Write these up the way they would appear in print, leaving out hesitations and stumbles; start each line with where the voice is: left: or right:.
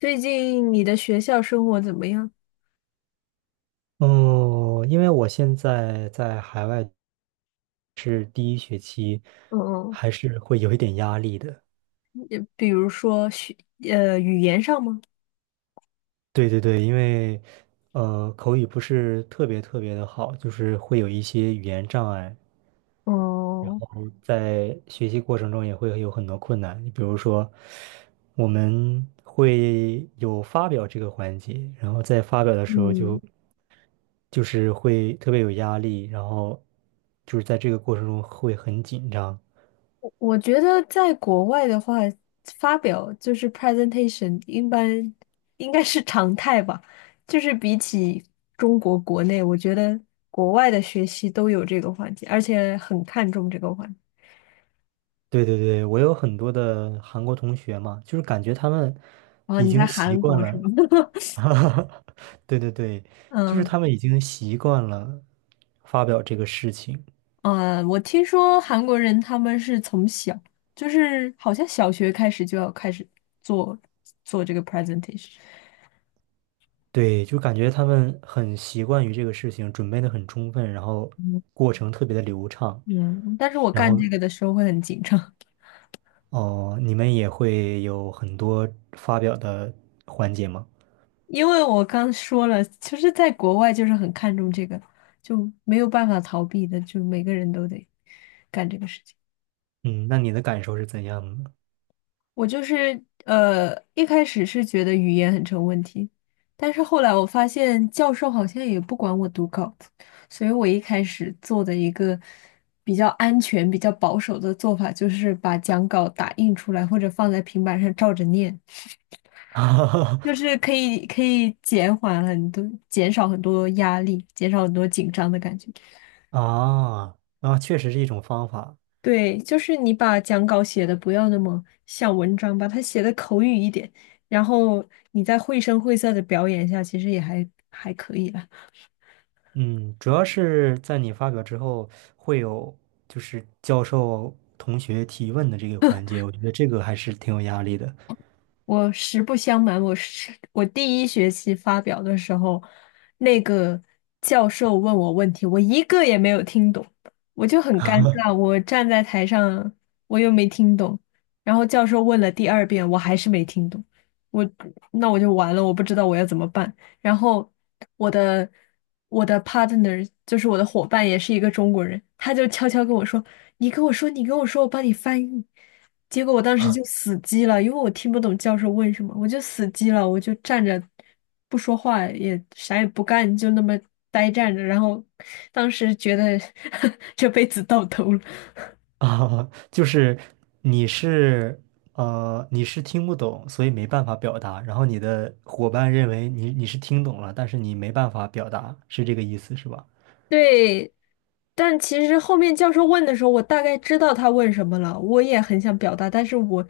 left: 最近你的学校生活怎么样？
right: 嗯，因为我现在在海外是第一学期，
left: 嗯嗯
right: 还是会有一点压力的。
left: 也比如说学，语言上吗？
right: 对对对，因为口语不是特别的好，就是会有一些语言障碍，然
left: 哦，
right: 后在学习过程中也会有很多困难。你比如说，我们会有发表这个环节，然后在发表的时候
left: 嗯，
right: 就是会特别有压力，然后就是在这个过程中会很紧张。
left: 我觉得在国外的话，发表就是 presentation，一般应该是常态吧。就是比起中国国内，我觉得国外的学习都有这个环节，而且很看重这个环节。
right: 对对对，我有很多的韩国同学嘛，就是感觉他们
left: 哦，
right: 已
left: 你在
right: 经习
left: 韩
right: 惯
left: 国
right: 了。
left: 是吗？
right: 哈哈，对对对，就是
left: 嗯。
right: 他们已经习惯了发表这个事情。
left: 嗯我听说韩国人他们是从小，就是好像小学开始就要开始做做这个 presentation。
right: 对，就感觉他们很习惯于这个事情，准备的很充分，然后
left: 嗯，
right: 过程特别的流畅。
left: 嗯但是我
right: 然
left: 干
right: 后
left: 这个的时候会很紧张，
right: 哦，你们也会有很多发表的环节吗？
left: 因为我刚说了，其实，在国外就是很看重这个，就没有办法逃避的，就每个人都得干这个事情。
right: 嗯，那你的感受是怎样的？
left: 我就是一开始是觉得语言很成问题，但是后来我发现教授好像也不管我读稿子，所以我一开始做的一个比较安全、比较保守的做法，就是把讲稿打印出来或者放在平板上照着念，就 是可以减缓很多、减少很多压力，减少很多紧张的感觉。
right: 啊啊，确实是一种方法。
left: 对，就是你把讲稿写的不要那么像文章，把它写的口语一点，然后你再绘声绘色的表演一下，其实也还可以啦。
right: 嗯，主要是在你发表之后，会有就是教授同学提问的这个环节，我觉得这个还是挺有压力的。
left: 我实不相瞒，我第一学期发表的时候，那个教授问我问题，我一个也没有听懂，我就很尴尬。我站在台上，我又没听懂，然后教授问了第二遍，我还是没听懂，我那我就完了，我不知道我要怎么办。然后我的我的 partner 就是我的伙伴，也是一个中国人，他就悄悄跟我说：你跟我说，你跟我说，我帮你翻译。结果我当时
right: 啊
left: 就死机了，因为我听不懂教授问什么，我就死机了，我就站着不说话，也啥也不干，就那么呆站着。然后当时觉得 这辈子到头了。
right: 啊，就是你是你是听不懂，所以没办法表达，然后你的伙伴认为你是听懂了，但是你没办法表达，是这个意思是吧？
left: 对，但其实后面教授问的时候，我大概知道他问什么了，我也很想表达，但是我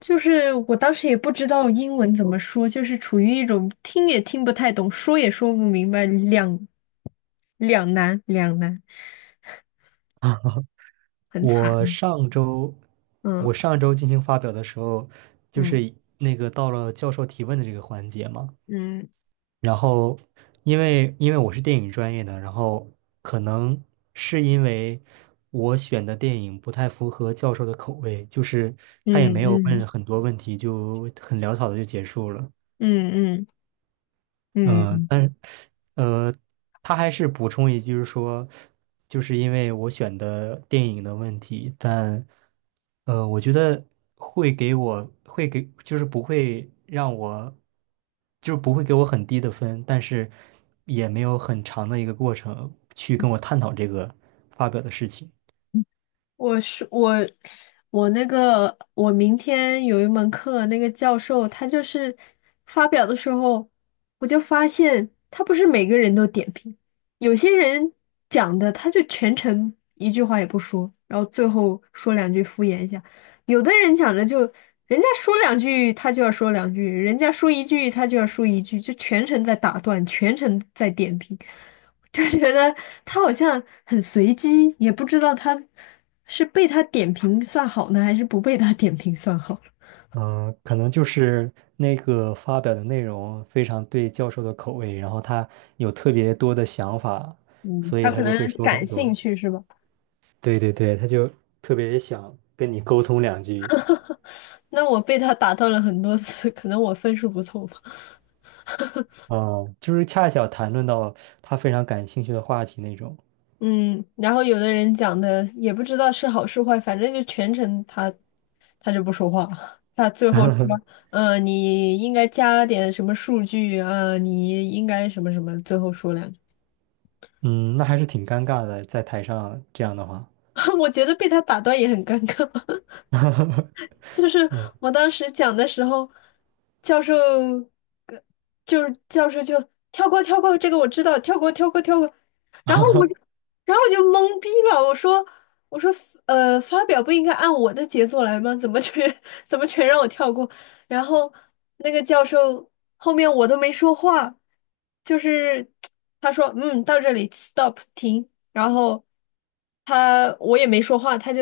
left: 就是我当时也不知道英文怎么说，就是处于一种听也听不太懂，说也说不明白，两难两难，
right: 啊，
left: 很
right: 我
left: 惨。
right: 上周我
left: 嗯
right: 上周进行发表的时候，就
left: 嗯
right: 是那个到了教授提问的这个环节嘛。
left: 嗯
right: 然后，因为我是电影专业的，然后可能是因为我选的电影不太符合教授的口味，就是他也
left: 嗯
right: 没有
left: 嗯
right: 问很多问题，就很潦草的就结束了。
left: 嗯嗯嗯
right: 嗯，
left: 嗯。
right: 但是，呃，他还是补充一句说，就是因为我选的电影的问题，但，我觉得会给，就是不会让我，就是不会给我很低的分，但是也没有很长的一个过程去跟我探讨这个发表的事情。
left: 我是我，我那个我明天有一门课，那个教授他就是发表的时候，我就发现他不是每个人都点评，有些人讲的他就全程一句话也不说，然后最后说两句敷衍一下；有的人讲的就人家说两句他就要说两句，人家说一句他就要说一句，就全程在打断，全程在点评。就觉得他好像很随机，也不知道他是被他点评算好呢，还是不被他点评算好。
right: 嗯，可能就是那个发表的内容非常对教授的口味，然后他有特别多的想法，
left: 嗯，
right: 所以
left: 他可
right: 他就会
left: 能
right: 说
left: 感
right: 很多。
left: 兴趣是吧？
right: 对对对，他就特别想跟你沟通两句。
left: 那我被他打断了很多次，可能我分数不错吧。
right: 嗯，就是恰巧谈论到他非常感兴趣的话题那种。
left: 嗯，然后有的人讲的也不知道是好是坏，反正就全程他就不说话，他最后说，你应该加点什么数据啊，你应该什么什么，最后说两句。
right: 嗯，那还是挺尴尬的，在台上这样的话。
left: 我觉得被他打断也很尴尬。就是我当时讲的时候，教授，呃就是教授就跳过跳过，这个我知道，跳过跳过跳过，然后我就，然后我就懵逼了，我说发表不应该按我的节奏来吗？怎么全 怎么全让我跳过？然后那个教授后面我都没说话，就是 他说嗯，到这里 stop 停。然后我也没说话，他就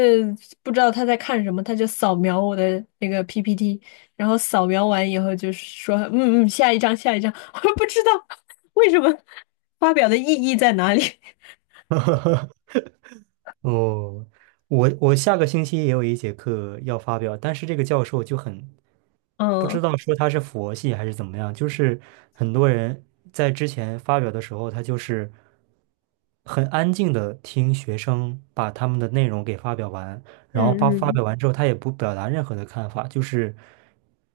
left: 不知道他在看什么，他就扫描我的那个 PPT，然后扫描完以后就说嗯嗯，下一张下一张，我不知道为什么发表的意义在哪里，
right: 哦，我我下个星期也有一节课要发表，但是这个教授就很不
left: 嗯。
right: 知道说他是佛系还是怎么样，就是很多人在之前发表的时候，他就是很安静的听学生把他们的内容给发表完，
left: 嗯
right: 然后发发
left: 嗯
right: 表完之后，他也不表达任何的看法，就是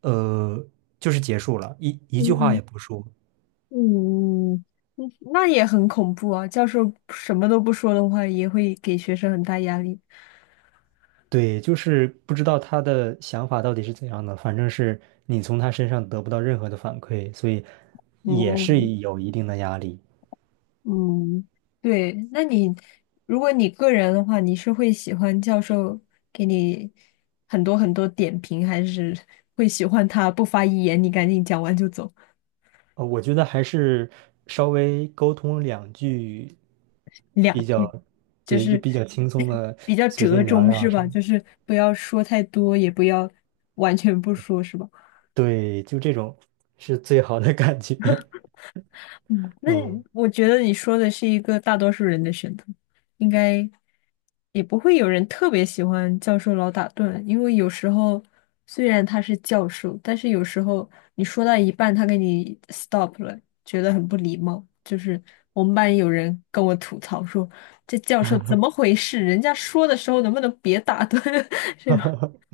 right: 呃，就是结束了，一句话
left: 嗯，
right: 也不说。
left: 嗯那也很恐怖啊！教授什么都不说的话，也会给学生很大压力。
right: 对，就是不知道他的想法到底是怎样的，反正是你从他身上得不到任何的反馈，所以也是
left: 嗯，
right: 有一定的压力。
left: 嗯，对，那你如果你个人的话，你是会喜欢教授给你很多很多点评，还是会喜欢他不发一言，你赶紧讲完就走，
right: 我觉得还是稍微沟通两句
left: 两
right: 比
left: 句，
right: 较，
left: 就
right: 对，就
left: 是
right: 比较轻松 的，
left: 比较
right: 随
left: 折
right: 便聊
left: 中
right: 聊啊
left: 是
right: 什
left: 吧？
right: 么，
left: 就是不要说太多，也不要完全不说是吧？
right: 对，就这种是最好的感觉。
left: 嗯，那
right: 嗯，
left: 我觉得你说的是一个大多数人的选择，应该也不会有人特别喜欢教授老打断，因为有时候虽然他是教授，但是有时候你说到一半，他给你 stop 了，觉得很不礼貌。就是我们班有人跟我吐槽说，这教授怎么回事？人家说的时候能不能别打盹？这吧？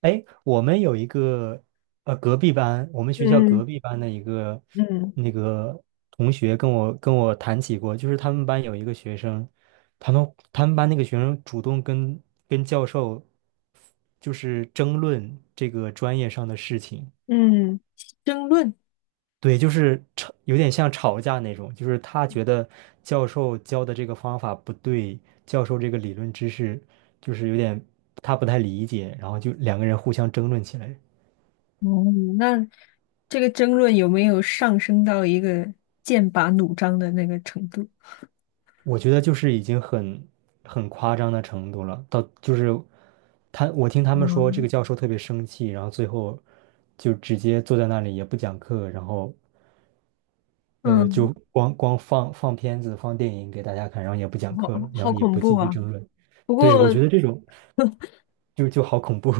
right: 哎，我们有一个隔壁班，我们学校隔
left: 嗯
right: 壁班的一个
left: 嗯
right: 那个同学跟我谈起过，就是他们班有一个学生，他们班那个学生主动跟教授就是争论这个专业上的事情。
left: 嗯。争论。
right: 对，就是吵，有点像吵架那种，就是他觉得教授教的这个方法不对，教授这个理论知识就是有点他不太理解，然后就两个人互相争论起来。
left: 哦，那这个争论有没有上升到一个剑拔弩张的那个程度？
right: 我觉得就是已经很夸张的程度了，到就是他，我听他们说这
left: 嗯
right: 个教授特别生气，然后最后就直接坐在那里也不讲课，然后就
left: 嗯，
right: 光光放片子放电影给大家看，然后也不讲
left: 好
right: 课了，然
left: 好
right: 后也
left: 恐
right: 不
left: 怖
right: 继续
left: 啊！
right: 争论。
left: 不
right: 对，
left: 过
right: 我觉得这种就好恐怖。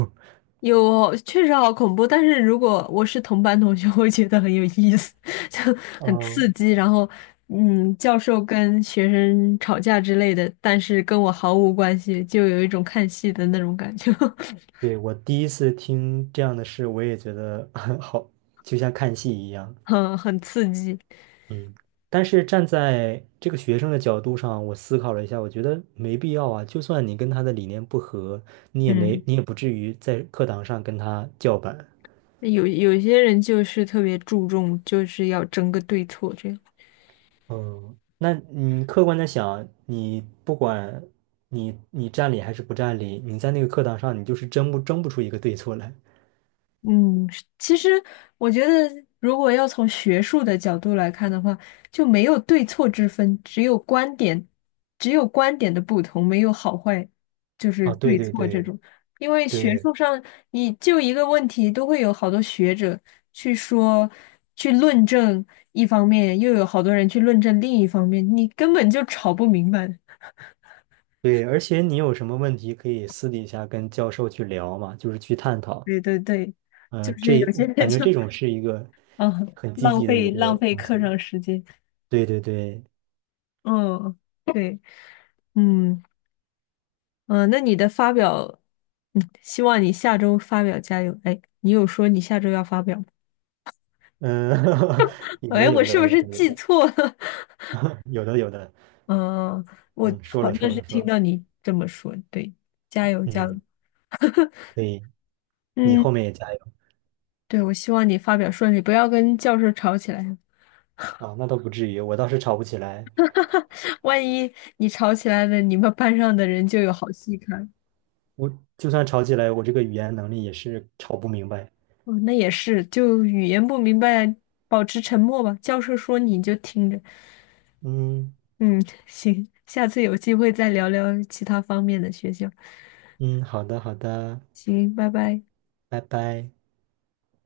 left: 确实好恐怖，但是如果我是同班同学，我会觉得很有意思，就很
right: 嗯，
left: 刺激。然后，嗯，教授跟学生吵架之类的，但是跟我毫无关系，就有一种看戏的那种感觉，
right: 对，我第一次听这样的事，我也觉得 好，就像看戏一样。
left: 很刺激。
right: 嗯，但是站在这个学生的角度上，我思考了一下，我觉得没必要啊。就算你跟他的理念不合，你也没，
left: 嗯。
right: 你也不至于在课堂上跟他叫板。
left: 有些人就是特别注重，就是要争个对错这样。
right: 嗯，那你客观的想，你不管你占理还是不占理，你在那个课堂上，你就是争不出一个对错来。
left: 嗯，是其实我觉得，如果要从学术的角度来看的话，就没有对错之分，只有观点的不同，没有好坏，就是
right: 啊，对
left: 对
right: 对
left: 错这
right: 对
left: 种。因为学
right: 对
left: 术上，你就一个问题，都会有好多学者去说、去论证一方面，又有好多人去论证另一方面，你根本就吵不明白。
right: 对，而且你有什么问题可以私底下跟教授去聊嘛，就是去探讨。
left: 对对对，就
right: 呃，
left: 是
right: 这
left: 有些人
right: 感觉
left: 就
right: 这种是一个
left: 嗯
right: 很积
left: 浪
right: 极的一
left: 费
right: 个
left: 浪费
right: 东
left: 课
right: 西。
left: 上时间，
right: 对对对，
left: 嗯，对，嗯嗯，那你的发表，嗯，希望你下周发表加油。哎，你有说你下周要发表吗？
right: 嗯，有
left: 哎，
right: 的
left: 我
right: 有
left: 是
right: 的
left: 不
right: 有
left: 是
right: 的有
left: 记
right: 的
left: 错了？
right: 有的有的，
left: 嗯，我
right: 嗯，说
left: 好
right: 了
left: 像
right: 说
left: 是
right: 了说
left: 听
right: 了，
left: 到你这么说，对，加油加油。
right: 嗯，对，你
left: 嗯，
right: 后面也加油
left: 对，我希望你发表顺利，不要跟教授吵起来，
right: 啊，那倒不至于，我倒是吵不起来，
left: 万一你吵起来了，你们班上的人就有好戏看。
right: 我就算吵起来，我这个语言能力也是吵不明白。
left: 哦，那也是，就语言不明白，保持沉默吧。教授说你就听着。
right: 嗯
left: 嗯，行，下次有机会再聊聊其他方面的学校。
right: 嗯，好的好的，
left: 行，拜拜。
right: 拜拜。